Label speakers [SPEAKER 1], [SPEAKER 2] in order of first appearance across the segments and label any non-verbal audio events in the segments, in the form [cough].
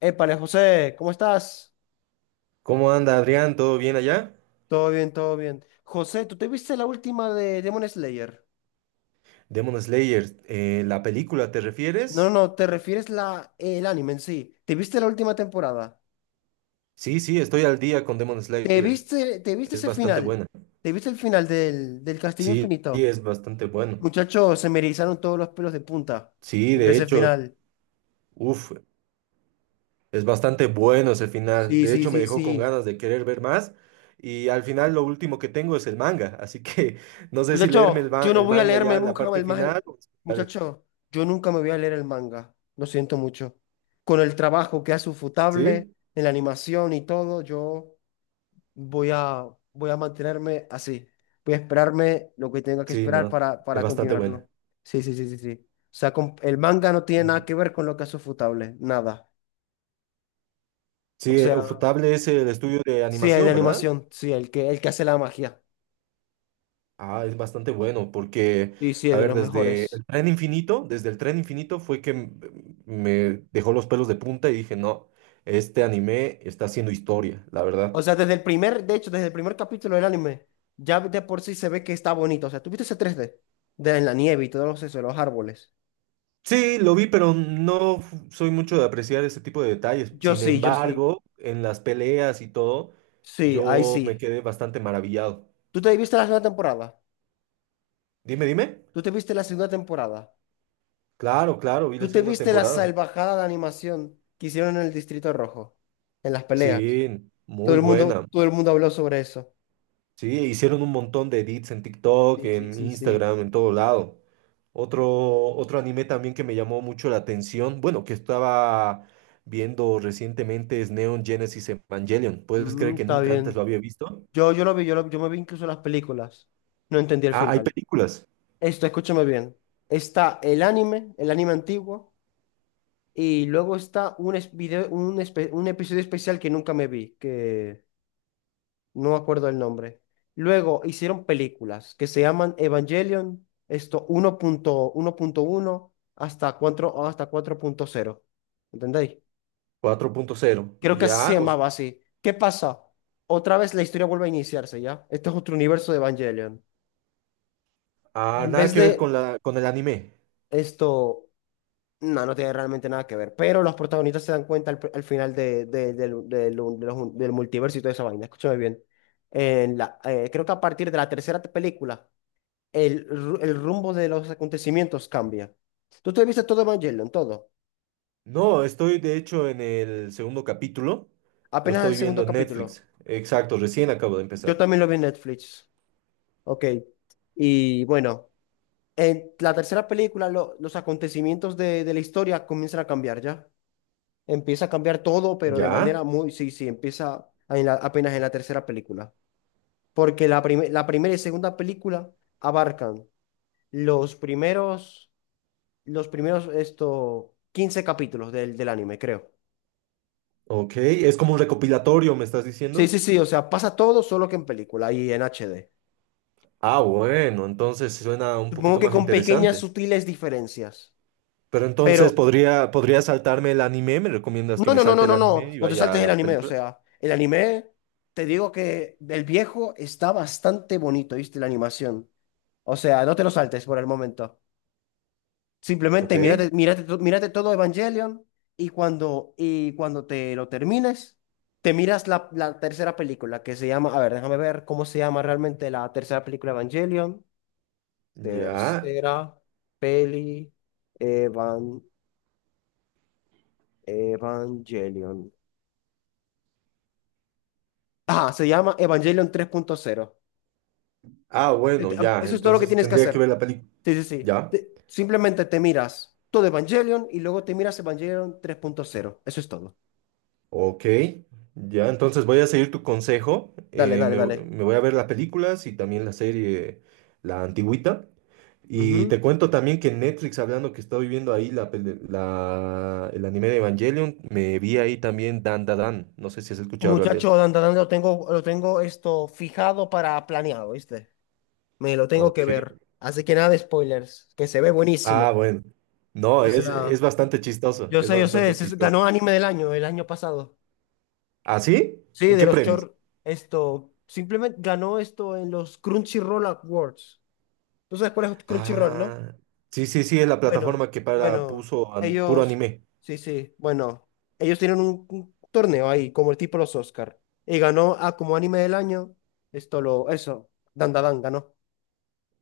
[SPEAKER 1] Épale, José, ¿cómo estás?
[SPEAKER 2] ¿Cómo anda Adrián? ¿Todo bien allá?
[SPEAKER 1] Todo bien, todo bien. José, ¿tú te viste la última de Demon Slayer?
[SPEAKER 2] Demon Slayer, ¿la película te
[SPEAKER 1] No,
[SPEAKER 2] refieres?
[SPEAKER 1] no, te refieres la, el anime en sí. ¿Te viste la última temporada?
[SPEAKER 2] Sí, sí, estoy al día con Demon
[SPEAKER 1] ¿Te
[SPEAKER 2] Slayer.
[SPEAKER 1] viste, te viste
[SPEAKER 2] Es
[SPEAKER 1] ese
[SPEAKER 2] bastante
[SPEAKER 1] final?
[SPEAKER 2] buena.
[SPEAKER 1] ¿Te viste el final del Castillo
[SPEAKER 2] Sí, sí,
[SPEAKER 1] Infinito?
[SPEAKER 2] es bastante bueno.
[SPEAKER 1] Muchachos, se me erizaron todos los pelos de punta
[SPEAKER 2] Sí,
[SPEAKER 1] al ver
[SPEAKER 2] de
[SPEAKER 1] ese
[SPEAKER 2] hecho,
[SPEAKER 1] final.
[SPEAKER 2] uff, es bastante bueno ese final.
[SPEAKER 1] Sí,
[SPEAKER 2] De
[SPEAKER 1] sí,
[SPEAKER 2] hecho, me
[SPEAKER 1] sí,
[SPEAKER 2] dejó con
[SPEAKER 1] sí.
[SPEAKER 2] ganas de querer ver más. Y al final lo último que tengo es el manga. Así que [laughs] no sé si leerme
[SPEAKER 1] Muchacho, yo no
[SPEAKER 2] el
[SPEAKER 1] voy a
[SPEAKER 2] manga
[SPEAKER 1] leerme
[SPEAKER 2] ya la
[SPEAKER 1] nunca
[SPEAKER 2] parte
[SPEAKER 1] el manga.
[SPEAKER 2] final, o esperar el-
[SPEAKER 1] Muchacho, yo nunca me voy a leer el manga. Lo siento mucho. Con el trabajo que hace Ufotable
[SPEAKER 2] Sí,
[SPEAKER 1] en la animación y todo, yo voy a, voy a mantenerme así. Voy a esperarme lo que tenga que
[SPEAKER 2] sí,
[SPEAKER 1] esperar
[SPEAKER 2] no.
[SPEAKER 1] para,
[SPEAKER 2] Es
[SPEAKER 1] para
[SPEAKER 2] bastante buena.
[SPEAKER 1] continuarlo. Sí, sí, sí, sí, sí. O sea, el manga no tiene nada que ver con lo que hace Ufotable. Nada. O
[SPEAKER 2] Sí,
[SPEAKER 1] sea,
[SPEAKER 2] Ufotable es el estudio de
[SPEAKER 1] sí, el de
[SPEAKER 2] animación, ¿verdad?
[SPEAKER 1] animación. Sí, el que hace la magia.
[SPEAKER 2] Ah, es bastante bueno porque,
[SPEAKER 1] Sí, sí, es
[SPEAKER 2] a
[SPEAKER 1] de
[SPEAKER 2] ver,
[SPEAKER 1] los mejores.
[SPEAKER 2] desde el tren infinito fue que me dejó los pelos de punta y dije, no, este anime está haciendo historia, la verdad.
[SPEAKER 1] O sea, desde el primer, de hecho, desde el primer capítulo del anime, ya de por sí se ve que está bonito. O sea, ¿tú viste ese 3D? De en la nieve y todos esos los árboles.
[SPEAKER 2] Sí, lo vi, pero no f- soy mucho de apreciar ese tipo de detalles.
[SPEAKER 1] Yo
[SPEAKER 2] Sin
[SPEAKER 1] sí, yo sí.
[SPEAKER 2] embargo, en las peleas y todo,
[SPEAKER 1] Sí, ahí
[SPEAKER 2] yo me
[SPEAKER 1] sí.
[SPEAKER 2] quedé bastante maravillado.
[SPEAKER 1] ¿Tú te viste la segunda temporada?
[SPEAKER 2] Dime, dime.
[SPEAKER 1] ¿Tú te viste la segunda temporada?
[SPEAKER 2] Claro, claro, vi la
[SPEAKER 1] ¿Tú te
[SPEAKER 2] segunda
[SPEAKER 1] viste la
[SPEAKER 2] temporada.
[SPEAKER 1] salvajada de animación que hicieron en el Distrito Rojo? En las peleas.
[SPEAKER 2] Sí,
[SPEAKER 1] Todo
[SPEAKER 2] muy
[SPEAKER 1] el mundo,
[SPEAKER 2] buena.
[SPEAKER 1] todo el mundo habló sobre eso.
[SPEAKER 2] Sí, hicieron un montón de edits en TikTok,
[SPEAKER 1] Sí, sí,
[SPEAKER 2] en
[SPEAKER 1] sí, sí.
[SPEAKER 2] Instagram, en todo lado. Otro anime también que me llamó mucho la atención, bueno, que estaba viendo recientemente es Neon Genesis Evangelion. ¿Puedes creer
[SPEAKER 1] Mm,
[SPEAKER 2] que
[SPEAKER 1] está
[SPEAKER 2] nunca antes
[SPEAKER 1] bien.
[SPEAKER 2] lo había visto?
[SPEAKER 1] Yo lo vi, yo, yo me vi incluso las películas. No entendí el
[SPEAKER 2] Ah, hay
[SPEAKER 1] final.
[SPEAKER 2] películas.
[SPEAKER 1] Esto, escúchame bien. Está el anime antiguo, y luego está un, es- video, un, espe- un episodio especial que nunca me vi, que no me acuerdo el nombre. Luego hicieron películas que se llaman Evangelion, esto uno uno punto uno punto uno hasta 4, o hasta 4.0. ¿Entendéis?
[SPEAKER 2] 4.0.
[SPEAKER 1] Creo que se
[SPEAKER 2] Ya, o s-
[SPEAKER 1] llamaba así. ¿Qué pasa? Otra vez la historia vuelve a iniciarse, ¿ya? Este es otro universo de Evangelion.
[SPEAKER 2] ah,
[SPEAKER 1] En
[SPEAKER 2] nada
[SPEAKER 1] vez
[SPEAKER 2] que
[SPEAKER 1] de
[SPEAKER 2] ver con la, con el anime.
[SPEAKER 1] esto. No, no tiene realmente nada que ver. Pero los protagonistas se dan cuenta al final del multiverso y toda esa vaina. Escúchame bien. En la, creo que a partir de la tercera película, el rumbo de los acontecimientos cambia. Tú te viste todo Evangelion, todo.
[SPEAKER 2] No, estoy de hecho en el segundo capítulo. Lo
[SPEAKER 1] Apenas el
[SPEAKER 2] estoy viendo
[SPEAKER 1] segundo
[SPEAKER 2] en
[SPEAKER 1] capítulo.
[SPEAKER 2] Netflix. Exacto, recién acabo de
[SPEAKER 1] Yo
[SPEAKER 2] empezar.
[SPEAKER 1] también lo vi en Netflix. Ok. Y bueno, en la tercera película, los acontecimientos de la historia comienzan a cambiar ya. Empieza a cambiar todo, pero de
[SPEAKER 2] Ya.
[SPEAKER 1] manera muy, sí, sí, empieza a- en la- apenas en la tercera película. Porque la primera y segunda película abarcan los primeros, 15 capítulos del anime, creo.
[SPEAKER 2] Ok, es como un recopilatorio, ¿me estás
[SPEAKER 1] Sí,
[SPEAKER 2] diciendo?
[SPEAKER 1] sí, sí, o sea, pasa todo solo que en película y en HD.
[SPEAKER 2] Ah, bueno, entonces suena un
[SPEAKER 1] Supongo
[SPEAKER 2] poquito
[SPEAKER 1] que
[SPEAKER 2] más
[SPEAKER 1] con pequeñas
[SPEAKER 2] interesante.
[SPEAKER 1] sutiles diferencias.
[SPEAKER 2] Pero
[SPEAKER 1] Pero,
[SPEAKER 2] entonces podría saltarme el anime, ¿me recomiendas
[SPEAKER 1] no,
[SPEAKER 2] que
[SPEAKER 1] no,
[SPEAKER 2] me
[SPEAKER 1] no, no,
[SPEAKER 2] salte el
[SPEAKER 1] no, no,
[SPEAKER 2] anime y
[SPEAKER 1] no te
[SPEAKER 2] vaya a
[SPEAKER 1] saltes el
[SPEAKER 2] la
[SPEAKER 1] anime, o
[SPEAKER 2] película?
[SPEAKER 1] sea, el anime, te digo que el viejo está bastante bonito, ¿viste? La animación. O sea, no te lo saltes por el momento.
[SPEAKER 2] Ok,
[SPEAKER 1] Simplemente mírate todo Evangelion y y cuando te lo termines, te miras la tercera película que se llama, a ver, déjame ver cómo se llama realmente la tercera película de Evangelion.
[SPEAKER 2] ya.
[SPEAKER 1] Tercera peli Evan, Evangelion. Ah, se llama Evangelion 3.0.
[SPEAKER 2] Ah, bueno, ya,
[SPEAKER 1] Eso es todo lo que
[SPEAKER 2] entonces
[SPEAKER 1] tienes que
[SPEAKER 2] tendría que
[SPEAKER 1] hacer.
[SPEAKER 2] ver la película.
[SPEAKER 1] Sí, sí, sí.
[SPEAKER 2] Ya.
[SPEAKER 1] Simplemente te miras todo Evangelion y luego te miras Evangelion 3.0. Eso es todo.
[SPEAKER 2] Ok, ya, entonces voy a seguir tu consejo.
[SPEAKER 1] Dale, dale, dale.
[SPEAKER 2] Me voy a ver las películas y también la serie, la antigüita. Y
[SPEAKER 1] Ujú.
[SPEAKER 2] te cuento también que en Netflix, hablando que estoy viendo ahí el anime de Evangelion, me vi ahí también Dan Da Dan. No sé si has escuchado hablar de
[SPEAKER 1] Muchacho,
[SPEAKER 2] él.
[SPEAKER 1] Dan, Dan, Dan, lo tengo esto fijado para planeado, ¿viste? Me lo tengo que
[SPEAKER 2] Ok.
[SPEAKER 1] ver. Así que nada de spoilers, que se ve
[SPEAKER 2] Ah,
[SPEAKER 1] buenísimo.
[SPEAKER 2] bueno. No,
[SPEAKER 1] O
[SPEAKER 2] es
[SPEAKER 1] sea,
[SPEAKER 2] bastante chistoso, es
[SPEAKER 1] yo sé,
[SPEAKER 2] bastante chistoso.
[SPEAKER 1] ganó anime del año, el año pasado.
[SPEAKER 2] ¿Ah, sí?
[SPEAKER 1] Sí,
[SPEAKER 2] ¿En
[SPEAKER 1] de
[SPEAKER 2] qué
[SPEAKER 1] los
[SPEAKER 2] premios?
[SPEAKER 1] short, esto, simplemente ganó esto en los Crunchyroll Awards. ¿Tú sabes cuál es Crunchyroll, no?
[SPEAKER 2] Ah, sí, sí, sí, es la
[SPEAKER 1] Bueno,
[SPEAKER 2] plataforma que para
[SPEAKER 1] bueno,
[SPEAKER 2] puro
[SPEAKER 1] ellos,
[SPEAKER 2] anime.
[SPEAKER 1] sí, sí, bueno, ellos tienen un torneo ahí, como el tipo los Oscar, y ganó a como anime del año, esto lo, eso, Dandadan ganó.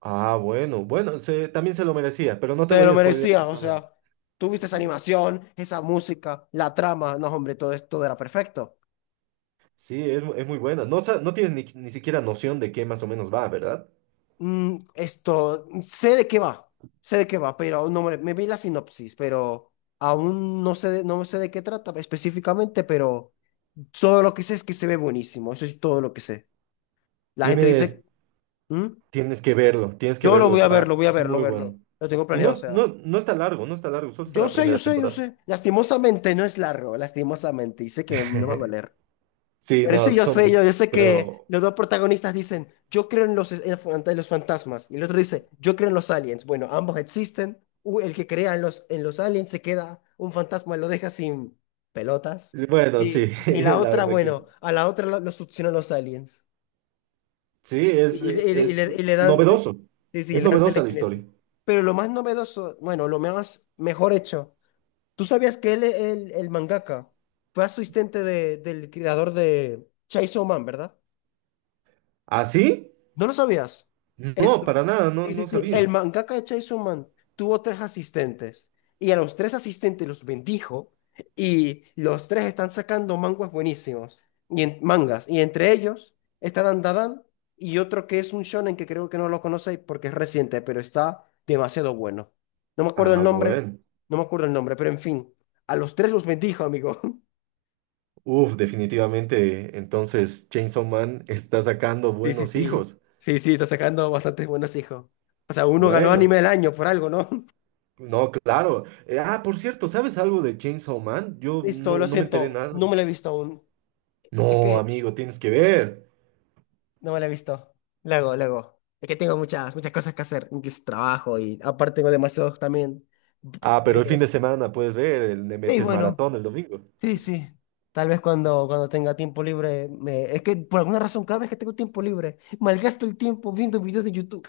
[SPEAKER 2] Ah, bueno, bueno, también se lo merecía, pero no te
[SPEAKER 1] Se
[SPEAKER 2] voy
[SPEAKER 1] lo
[SPEAKER 2] a spoilear
[SPEAKER 1] merecía, o
[SPEAKER 2] nada más.
[SPEAKER 1] sea, tú viste esa animación, esa música, la trama, no, hombre, todo esto todo era perfecto.
[SPEAKER 2] Sí, es muy buena. No, no tienes ni siquiera noción de qué más o menos va, ¿verdad?
[SPEAKER 1] Mm, esto, sé de qué va, pero no me, me vi la sinopsis, pero aún no sé, no sé de qué trata específicamente, pero todo lo que sé es que se ve buenísimo, eso es todo lo que sé. La gente
[SPEAKER 2] Tienes,
[SPEAKER 1] dice, "Mm,
[SPEAKER 2] tienes que
[SPEAKER 1] yo
[SPEAKER 2] verlo, está
[SPEAKER 1] lo voy a ver, lo
[SPEAKER 2] muy bueno.
[SPEAKER 1] verlo." Lo tengo
[SPEAKER 2] Y
[SPEAKER 1] planeado, o sea.
[SPEAKER 2] no está largo, no está largo, solo está
[SPEAKER 1] Yo
[SPEAKER 2] la
[SPEAKER 1] sé, yo
[SPEAKER 2] primera
[SPEAKER 1] sé, yo
[SPEAKER 2] temporada.
[SPEAKER 1] sé. Lastimosamente no es largo, lastimosamente. Y sé que me va a
[SPEAKER 2] [laughs]
[SPEAKER 1] doler.
[SPEAKER 2] Sí,
[SPEAKER 1] Pero eso
[SPEAKER 2] no,
[SPEAKER 1] yo sé,
[SPEAKER 2] son,
[SPEAKER 1] yo sé que
[SPEAKER 2] creo,
[SPEAKER 1] los dos protagonistas dicen, yo creo en los fantasmas. Y el otro dice, yo creo en los aliens. Bueno, ambos existen. El que crea en los aliens se queda, un fantasma lo deja sin pelotas.
[SPEAKER 2] bueno, sí,
[SPEAKER 1] Y
[SPEAKER 2] [laughs]
[SPEAKER 1] la
[SPEAKER 2] la
[SPEAKER 1] otra,
[SPEAKER 2] verdad que
[SPEAKER 1] bueno,
[SPEAKER 2] sí.
[SPEAKER 1] a la otra lo succionan los aliens.
[SPEAKER 2] Sí,
[SPEAKER 1] Y, le, y le- y
[SPEAKER 2] es
[SPEAKER 1] le- y le dan,
[SPEAKER 2] novedoso,
[SPEAKER 1] sí, sí,
[SPEAKER 2] es
[SPEAKER 1] le dan
[SPEAKER 2] novedosa la
[SPEAKER 1] telequinesis.
[SPEAKER 2] historia.
[SPEAKER 1] Pero lo más novedoso, bueno, lo más mejor hecho, ¿tú sabías que el mangaka fue asistente del creador de Chainsaw Man, ¿verdad?
[SPEAKER 2] ¿Ah, sí?
[SPEAKER 1] ¿No lo sabías?
[SPEAKER 2] No,
[SPEAKER 1] Esto.
[SPEAKER 2] para nada, no,
[SPEAKER 1] Sí, sí,
[SPEAKER 2] no
[SPEAKER 1] sí. El
[SPEAKER 2] sabía.
[SPEAKER 1] mangaka de Chainsaw Man tuvo tres asistentes y a los tres asistentes los bendijo y los tres están sacando manguas buenísimos y mangas y entre ellos está Dan Dadan y otro que es un shonen que creo que no lo conocéis porque es reciente, pero está demasiado bueno. No me acuerdo el
[SPEAKER 2] Ah,
[SPEAKER 1] nombre,
[SPEAKER 2] bueno.
[SPEAKER 1] no me acuerdo el nombre, pero en fin, a los tres los bendijo, amigo. [laughs]
[SPEAKER 2] Uf, definitivamente. Entonces, Chainsaw Man está sacando
[SPEAKER 1] Sí, sí,
[SPEAKER 2] buenos
[SPEAKER 1] sí.
[SPEAKER 2] hijos.
[SPEAKER 1] Sí, sí, está sacando bastantes buenos hijos. O sea, uno ganó anime
[SPEAKER 2] Bueno,
[SPEAKER 1] del año por algo, ¿no?
[SPEAKER 2] no, claro. Por cierto, ¿sabes algo de Chainsaw Man? Yo
[SPEAKER 1] Listo, lo
[SPEAKER 2] no me enteré
[SPEAKER 1] siento, no
[SPEAKER 2] nada.
[SPEAKER 1] me la he visto aún. Es
[SPEAKER 2] No,
[SPEAKER 1] que
[SPEAKER 2] amigo, tienes que ver.
[SPEAKER 1] no me la he visto. Luego, luego. Es que tengo muchas, muchas cosas que hacer, que es trabajo y aparte tengo demasiados también.
[SPEAKER 2] Ah, pero el fin de
[SPEAKER 1] Juegos.
[SPEAKER 2] semana puedes ver, el- le
[SPEAKER 1] Y
[SPEAKER 2] metes
[SPEAKER 1] bueno,
[SPEAKER 2] maratón el domingo.
[SPEAKER 1] sí, sí. Tal vez cuando tenga tiempo libre, me... es que por alguna razón cada vez que tengo tiempo libre, malgasto el tiempo viendo videos de YouTube.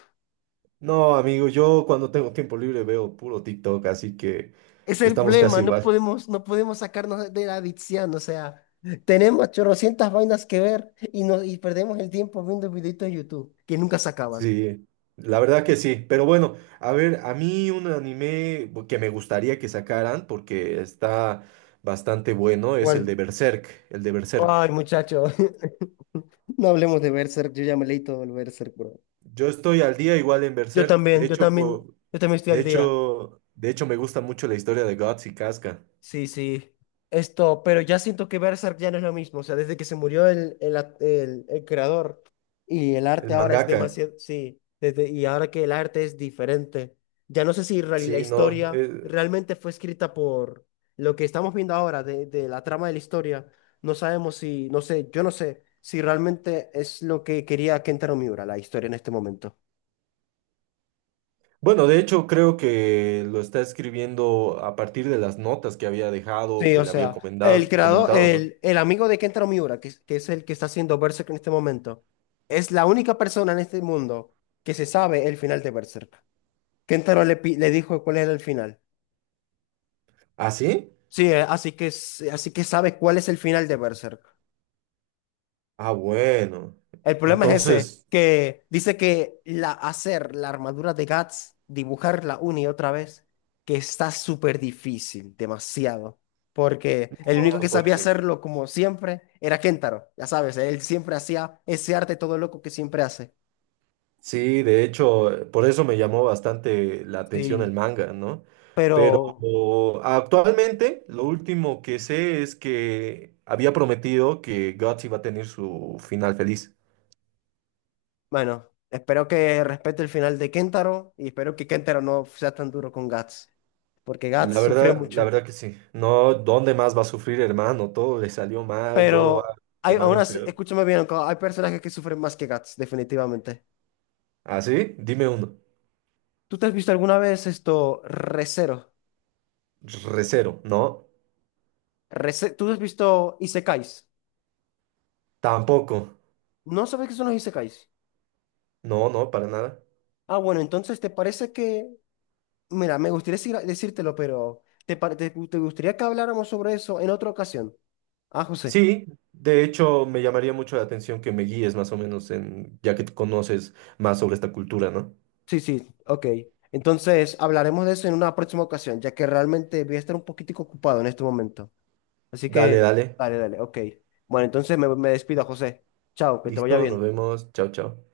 [SPEAKER 2] No, amigo, yo cuando tengo tiempo libre veo puro TikTok, así que
[SPEAKER 1] Ese es el
[SPEAKER 2] estamos
[SPEAKER 1] problema,
[SPEAKER 2] casi igual.
[SPEAKER 1] no podemos sacarnos de la adicción, o sea, tenemos chorrocientas vainas que ver y, no, y perdemos el tiempo viendo videitos de YouTube que nunca se acaban.
[SPEAKER 2] Sí, la verdad que sí, pero bueno, a ver, a mí un anime que me gustaría que sacaran porque está bastante bueno es el
[SPEAKER 1] ¿Cuál?
[SPEAKER 2] de Berserk, el de Berserk.
[SPEAKER 1] Ay, muchacho. [laughs] No hablemos de Berserk, yo ya me leí todo el Berserk, bro.
[SPEAKER 2] Yo estoy al día igual en
[SPEAKER 1] Yo
[SPEAKER 2] Berserk, de
[SPEAKER 1] también, yo
[SPEAKER 2] hecho,
[SPEAKER 1] también,
[SPEAKER 2] po-
[SPEAKER 1] yo también estoy al día.
[SPEAKER 2] de hecho me gusta mucho la historia de Guts y Casca,
[SPEAKER 1] Sí, sí. Esto, pero ya siento que Berserk ya no es lo mismo. O sea, desde que se murió el creador y el
[SPEAKER 2] el
[SPEAKER 1] arte ahora es
[SPEAKER 2] mangaka.
[SPEAKER 1] demasiado. Sí, desde, y ahora que el arte es diferente. Ya no sé si la
[SPEAKER 2] Sí, no,
[SPEAKER 1] historia realmente fue escrita por lo que estamos viendo ahora de la trama de la historia. No sabemos si, no sé, yo no sé si realmente es lo que quería Kentaro Miura, la historia en este momento.
[SPEAKER 2] bueno, de hecho creo que lo está escribiendo a partir de las notas que había dejado,
[SPEAKER 1] Sí,
[SPEAKER 2] que
[SPEAKER 1] o
[SPEAKER 2] le había
[SPEAKER 1] sea, el creador,
[SPEAKER 2] comentado, ¿no?
[SPEAKER 1] el amigo de Kentaro Miura, que, que es el que está haciendo Berserk en este momento, es la única persona en este mundo que se sabe el final de Berserk. Kentaro le dijo cuál era el final.
[SPEAKER 2] ¿Ah, sí?
[SPEAKER 1] Sí, así que, así que sabe cuál es el final de Berserk.
[SPEAKER 2] Ah, bueno.
[SPEAKER 1] El problema es ese,
[SPEAKER 2] Entonces,
[SPEAKER 1] que dice que la, hacer la armadura de Guts, dibujarla una y otra vez, que está súper difícil, demasiado. Porque el único
[SPEAKER 2] no,
[SPEAKER 1] que sabía hacerlo como siempre era Kentaro, ya sabes, él siempre hacía ese arte todo loco que siempre hace.
[SPEAKER 2] sí, de hecho, por eso me llamó bastante la atención el
[SPEAKER 1] Sí.
[SPEAKER 2] manga, ¿no? Pero
[SPEAKER 1] Pero
[SPEAKER 2] actualmente lo último que sé es que había prometido que Guts iba a tener su final feliz.
[SPEAKER 1] bueno, espero que respete el final de Kentaro y espero que Kentaro no sea tan duro con Guts, porque Guts sufrió
[SPEAKER 2] La
[SPEAKER 1] mucho.
[SPEAKER 2] verdad que sí. No, ¿dónde más va a sufrir, hermano? Todo le salió mal, todo va
[SPEAKER 1] Pero hay,
[SPEAKER 2] de mal
[SPEAKER 1] aún
[SPEAKER 2] en
[SPEAKER 1] así,
[SPEAKER 2] peor.
[SPEAKER 1] escúchame bien, hay personajes que sufren más que Guts, definitivamente.
[SPEAKER 2] ¿Ah, sí? Dime uno.
[SPEAKER 1] ¿Tú te has visto alguna vez esto, Re:Zero?
[SPEAKER 2] Recero, ¿no?
[SPEAKER 1] ¿Tú has visto Isekais?
[SPEAKER 2] Tampoco.
[SPEAKER 1] ¿No sabes qué son los Isekais?
[SPEAKER 2] No, no, para nada.
[SPEAKER 1] Ah, bueno, entonces te parece que, mira, me gustaría decírtelo, pero te gustaría que habláramos sobre eso en otra ocasión? Ah, José.
[SPEAKER 2] Sí, de hecho me llamaría mucho la atención que me guíes más o menos en, ya que tú conoces más sobre esta cultura, ¿no?
[SPEAKER 1] Sí, sí, ok. Entonces hablaremos de eso en una próxima ocasión, ya que realmente voy a estar un poquitico ocupado en este momento. Así
[SPEAKER 2] Dale,
[SPEAKER 1] que,
[SPEAKER 2] dale.
[SPEAKER 1] dale, dale, ok. Bueno, entonces me despido, José. Chao, que te vaya
[SPEAKER 2] Listo, nos
[SPEAKER 1] bien.
[SPEAKER 2] vemos. Chao, chao.